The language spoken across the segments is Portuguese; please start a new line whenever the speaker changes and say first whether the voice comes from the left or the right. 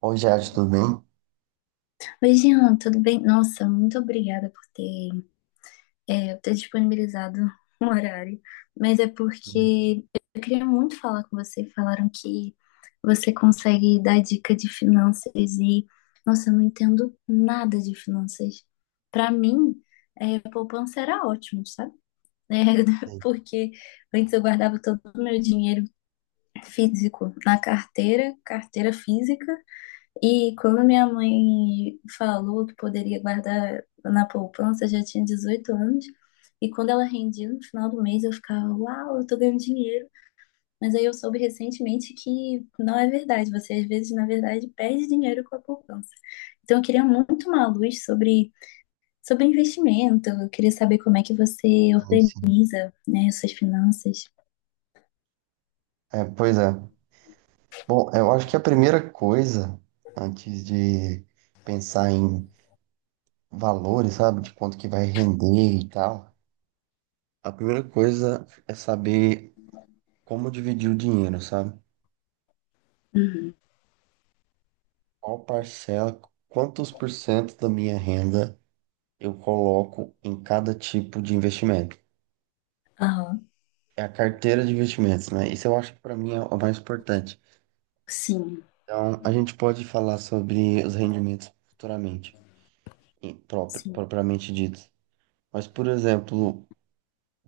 right: Oi, Jade, tudo bem?
left: Oi, Jean, tudo bem? Nossa, muito obrigada por ter disponibilizado um horário. Mas é
right: Sim,
left: porque eu queria muito falar com você. Falaram que você consegue dar dica de finanças e, nossa, eu não entendo nada de finanças. Para mim, poupança era ótimo, sabe? É,
right: sim,
left: porque antes eu guardava todo o meu dinheiro físico na carteira, carteira física. E quando minha mãe falou que poderia guardar na poupança, eu já tinha 18 anos. E quando ela rendia no final do mês, eu ficava, uau, eu tô ganhando dinheiro. Mas aí eu soube recentemente que não é verdade. Você às vezes, na verdade, perde dinheiro com a poupança. Então eu queria muito uma luz sobre investimento. Eu queria saber como é que você
right: sim, sim.
left: organiza, né, suas finanças.
right: É, pois é. Bom, eu acho que a primeira coisa, antes de pensar em valores, sabe, de quanto que vai render e tal, a primeira coisa é saber como dividir o dinheiro, sabe? Qual parcela, quantos por cento da minha renda eu coloco em cada tipo de investimento.
left: Aham,
right: É a carteira de investimentos, né? Isso eu acho que para mim é o mais importante.
left: sim,
right: Então, a gente pode falar sobre os rendimentos futuramente.
left: sim.
right: Propriamente dito. Mas, por exemplo,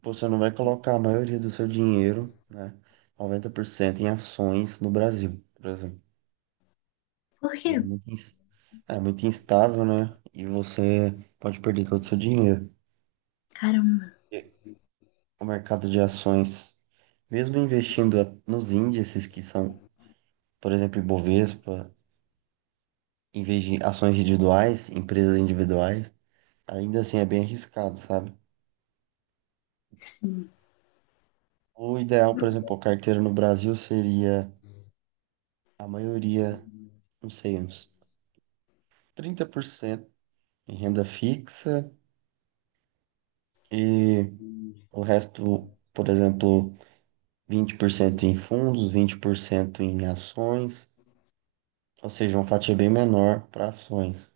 right: você não vai colocar a maioria do seu dinheiro, né, 90% em ações no Brasil, por exemplo,
left: Por
right: que
left: quê?
right: é muito, é muito instável, né? E você pode perder todo o seu dinheiro.
left: Caramba,
right: E o mercado de ações, mesmo investindo nos índices que são, por exemplo, Ibovespa, em vez de ações individuais, empresas individuais, ainda assim é bem arriscado, sabe?
left: sim.
right: O ideal, por exemplo, a carteira no Brasil seria a maioria, não sei, uns 30% em renda fixa e o resto, por exemplo, 20% em fundos, 20% em ações, ou seja, uma fatia bem menor para ações.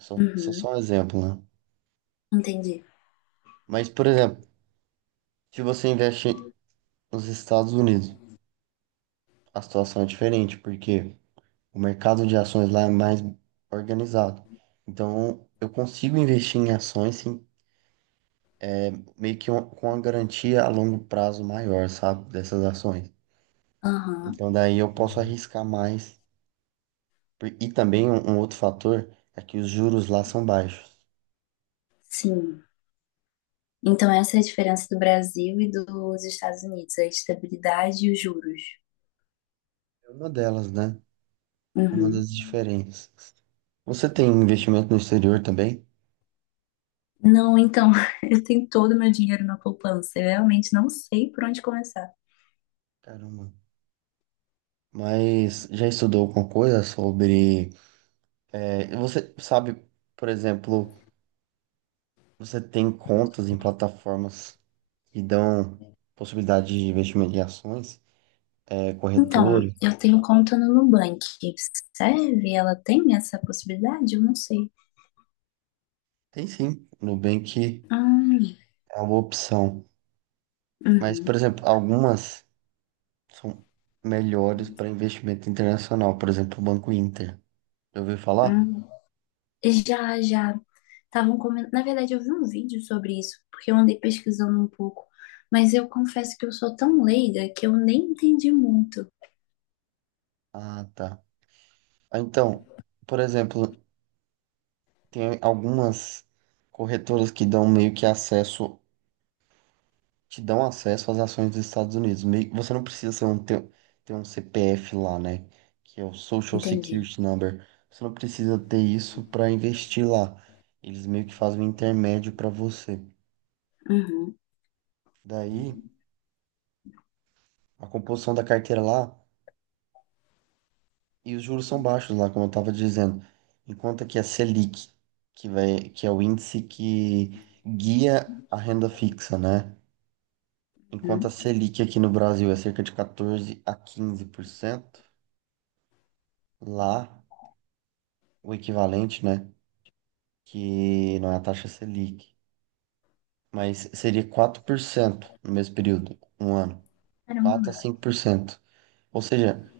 right: Só
left: Uhum,
right: um exemplo, né?
left: entendi.
right: Mas, por exemplo, se você investe nos Estados Unidos, a situação é diferente, porque o mercado de ações lá é mais organizado. Então, eu consigo investir em ações sem meio que com uma garantia a longo prazo maior, sabe, dessas ações.
left: Aham.
right: Então daí eu posso arriscar mais. E também um outro fator é que os juros lá são baixos.
left: Sim. Então, essa é a diferença do Brasil e dos Estados Unidos, a estabilidade e os juros.
right: É uma delas, né? Uma
left: Uhum.
right: das diferenças. Você tem investimento no exterior também?
left: Não, então, eu tenho todo o meu dinheiro na poupança. Eu realmente não sei por onde começar.
right: Caramba. Mas já estudou alguma coisa sobre? Você sabe, por exemplo, você tem contas em plataformas que dão possibilidade de investimento em ações,
left: Então,
right: corretoras?
left: eu tenho conta no Nubank. Serve? Ela tem essa possibilidade? Eu não sei.
right: Tem sim, Nubank
left: Hum,
right: é uma opção. Mas, por
left: uhum,
right: exemplo, algumas são melhores para investimento internacional. Por exemplo, o Banco Inter. Já ouviu falar?
left: hum. Já, já. Estavam comentando. Na verdade, eu vi um vídeo sobre isso, porque eu andei pesquisando um pouco. Mas eu confesso que eu sou tão leiga que eu nem entendi muito.
right: Ah, tá. Ah, então, por exemplo, tem algumas corretoras que dão meio que acesso, te dão acesso às ações dos Estados Unidos. Você não precisa ter um CPF lá, né? Que é o Social
left: Entendi.
right: Security Number. Você não precisa ter isso para investir lá. Eles meio que fazem um intermédio para você.
left: Uhum,
right: Daí, a composição da carteira lá, e os juros são baixos lá, como eu estava dizendo. Enquanto que a Selic, que é o índice que guia a renda fixa, né? Enquanto a
left: uhum.
right: Selic aqui no Brasil é cerca de 14 a 15%, lá o equivalente, né? Que não é a taxa Selic, mas seria 4% no mesmo período, um ano. Quatro a
left: Caramba,
right: cinco por cento. Ou seja,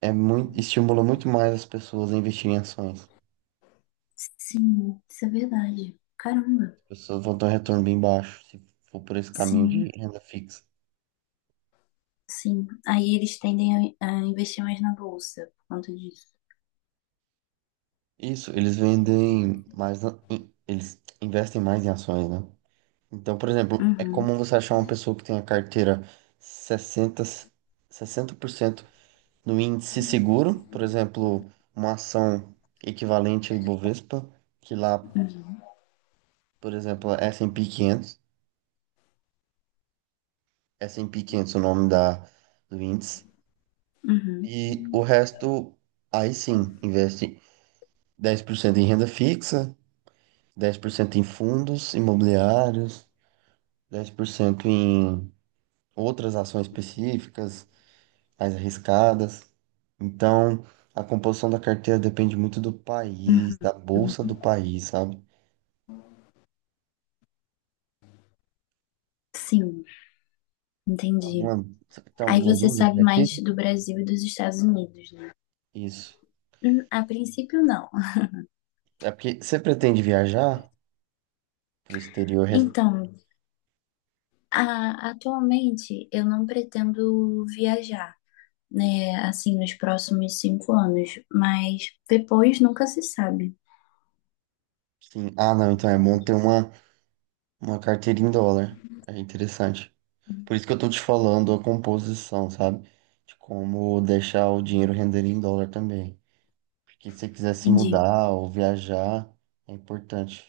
right: estimula muito mais as pessoas a investirem em ações.
left: sim, isso é verdade. Caramba,
right: As pessoas vão ter um retorno bem baixo se for por esse caminho
left: sim,
right: de renda fixa.
left: sim. Aí eles tendem a investir mais na bolsa por conta disso.
right: Isso, eles vendem mais, eles investem mais em ações, né? Então, por exemplo, é
left: Uhum,
right: comum você achar uma pessoa que tem a carteira sessenta sessenta por cento no índice seguro, por exemplo, uma ação equivalente ao Ibovespa, que lá, por exemplo, é S&P 500, S&P 500 é o nome do índice,
left: uhum,
right: e o resto, aí sim, investe 10% em renda fixa, 10% em fundos imobiliários, 10% em outras ações específicas, mais arriscadas. Então, a composição da carteira depende muito do país,
left: uhum.
right: da bolsa do país, sabe?
left: Sim, entendi.
right: Você tem
left: Aí
right: alguma
left: você
right: dúvida
left: sabe
right: até aqui?
left: mais do Brasil e dos Estados Unidos, né?
right: Isso.
left: A princípio, não.
right: É porque você pretende viajar para o exterior?
left: Então, atualmente eu não pretendo viajar, né? Assim, nos próximos 5 anos, mas depois nunca se sabe.
right: Sim. Ah, não, então é bom ter uma carteira em dólar. É interessante. Por isso que eu tô te falando a composição, sabe? De como deixar o dinheiro render em dólar também. Porque se você quiser se
left: Entendi.
right: mudar ou viajar, é importante.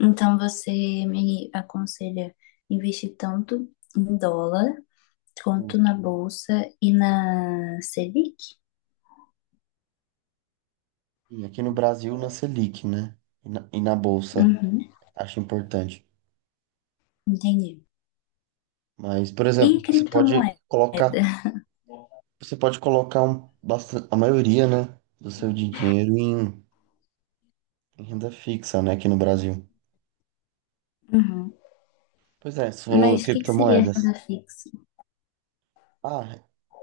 left: Então você me aconselha investir tanto em dólar quanto
right: Isso.
left: na bolsa e na Selic?
right: E aqui no Brasil, na Selic, né? E na Bolsa,
left: Uhum,
right: acho importante.
left: entendi.
right: Mas, por
left: E
right: exemplo, você pode
left: criptomoeda?
right: colocar, você pode colocar bastante, a maioria, né, do seu dinheiro em renda fixa, né, aqui no Brasil.
left: Uhum.
right: Pois é, você falou
left: Mas o que que seria
right: criptomoedas.
left: renda fixa?
right: Ah,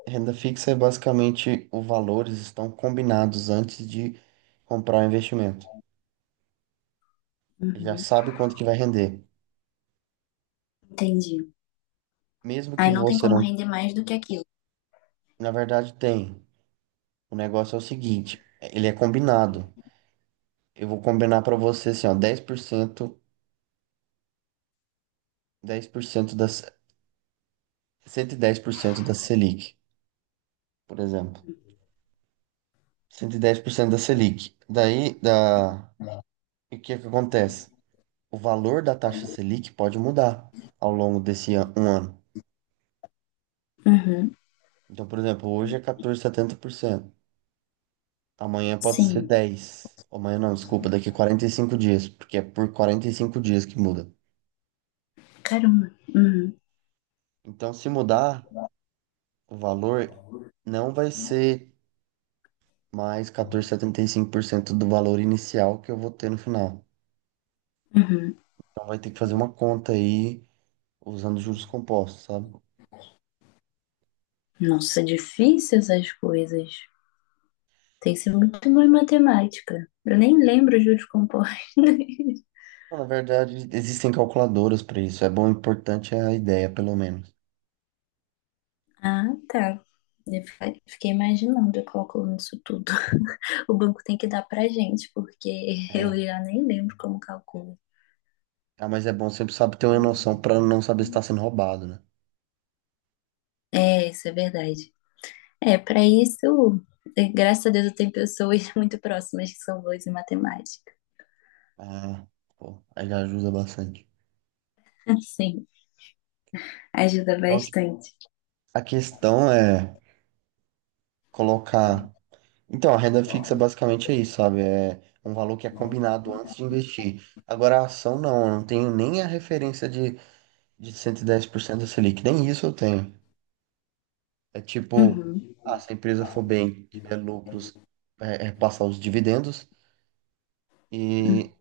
right: renda fixa é basicamente os valores estão combinados antes de comprar o investimento. Já
left: Uhum,
right: sabe quanto que vai render.
left: entendi.
right: Mesmo que
left: Aí não tem
right: você
left: como
right: não.
left: render mais do que aquilo.
right: Na verdade, tem. O negócio é o seguinte, ele é combinado. Eu vou combinar para você assim, ó, 10%, 10% 110% da Selic, por exemplo. 110% da Selic. E o que é que acontece? O valor da taxa Selic pode mudar ao longo desse um ano.
left: Uhum,
right: Então, por exemplo, hoje é 14,70%. Amanhã pode ser
left: sim.
right: 10. Amanhã não, desculpa, daqui 45 dias, porque é por 45 dias que muda.
left: Caramba. Uhum,
right: Então, se mudar, o valor não vai ser mais 14,75% do valor inicial que eu vou ter no final.
left: uhum.
right: Então vai ter que fazer uma conta aí usando juros compostos, sabe?
left: Nossa, difícil essas coisas. Tem que ser muito boa em matemática. Eu nem lembro juros compostos.
right: Bom, na verdade, existem calculadoras para isso. Importante é a ideia, pelo menos.
left: Ah, tá. Fiquei imaginando eu calculando isso tudo. O banco tem que dar pra gente, porque eu
right: É.
left: já nem lembro como calculo.
right: Ah, mas é bom sempre sabe ter uma noção para não saber se está sendo roubado, né?
left: É, isso é verdade. É, pra isso, graças a Deus eu tenho pessoas muito próximas que são boas em matemática.
right: Ah, pô, aí já ajuda bastante.
left: Sim, ajuda
right: Então,
left: bastante.
right: a questão é colocar. Então, a renda fixa basicamente é isso, sabe? É um valor que é combinado antes de investir. Agora, a ação não, eu não tenho nem a referência de, 110% da Selic, nem isso eu tenho. É tipo,
left: Uhum.
right: ah, se a empresa for bem, tiver lucros, é passar os dividendos, e,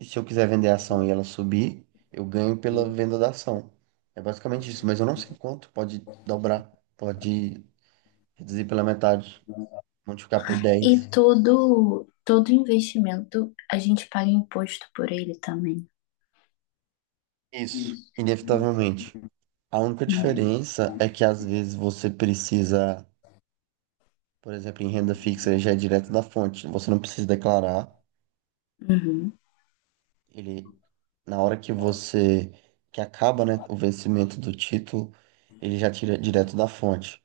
right: e se eu quiser vender a ação e ela subir, eu ganho pela venda da ação. É basicamente isso, mas eu não sei quanto, pode dobrar, pode reduzir pela metade, multiplicar por
left: E
right: dez.
left: todo investimento, a gente paga imposto por ele também. Uhum.
right: Isso, inevitavelmente. A única diferença é que às vezes você precisa, por exemplo, em renda fixa ele já é direto da fonte, você não precisa declarar. Ele, na hora que você, que acaba, né, o vencimento do título, ele já tira direto da fonte.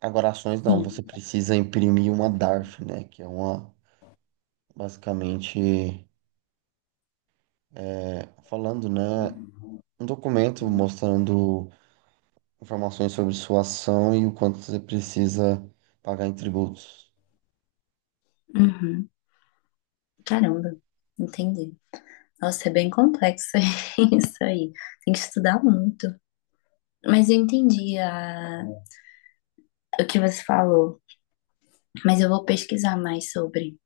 right: Agora, ações não, você
left: Sim.
right: precisa imprimir uma DARF, né, que é uma, basicamente, falando, né, um documento mostrando informações sobre sua ação e o quanto você precisa pagar em tributos.
left: Uhum. Caramba, entendi. Nossa, é bem complexo isso aí. Tem que estudar muito. Mas eu entendi a- o que você falou. Mas eu vou pesquisar mais sobre.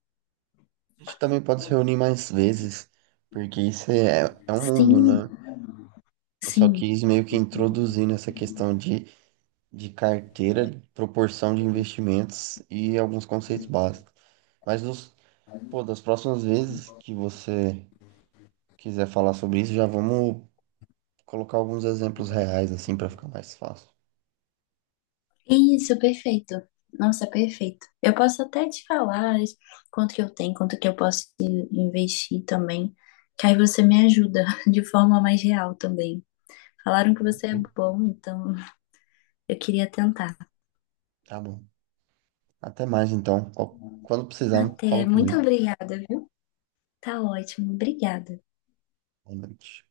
right: A gente também pode se reunir mais vezes, porque isso é um mundo,
left: Sim,
right: né? Eu só
left: sim.
right: quis meio que introduzir nessa questão de, carteira, de proporção de investimentos e alguns conceitos básicos. Mas pô, das próximas vezes que você quiser falar sobre isso, já vamos colocar alguns exemplos reais, assim, para ficar mais fácil.
left: Isso, perfeito. Nossa, perfeito. Eu posso até te falar quanto que eu tenho, quanto que eu posso investir também. Que aí você me ajuda de forma mais real também. Falaram que você é
right: Enfim,
left: bom, então eu queria tentar.
right: tá bom. Até mais, então. Quando precisar,
left: Até.
right: fala
left: Muito
right: comigo.
left: obrigada, viu? Tá ótimo. Obrigada.
right: Boa noite.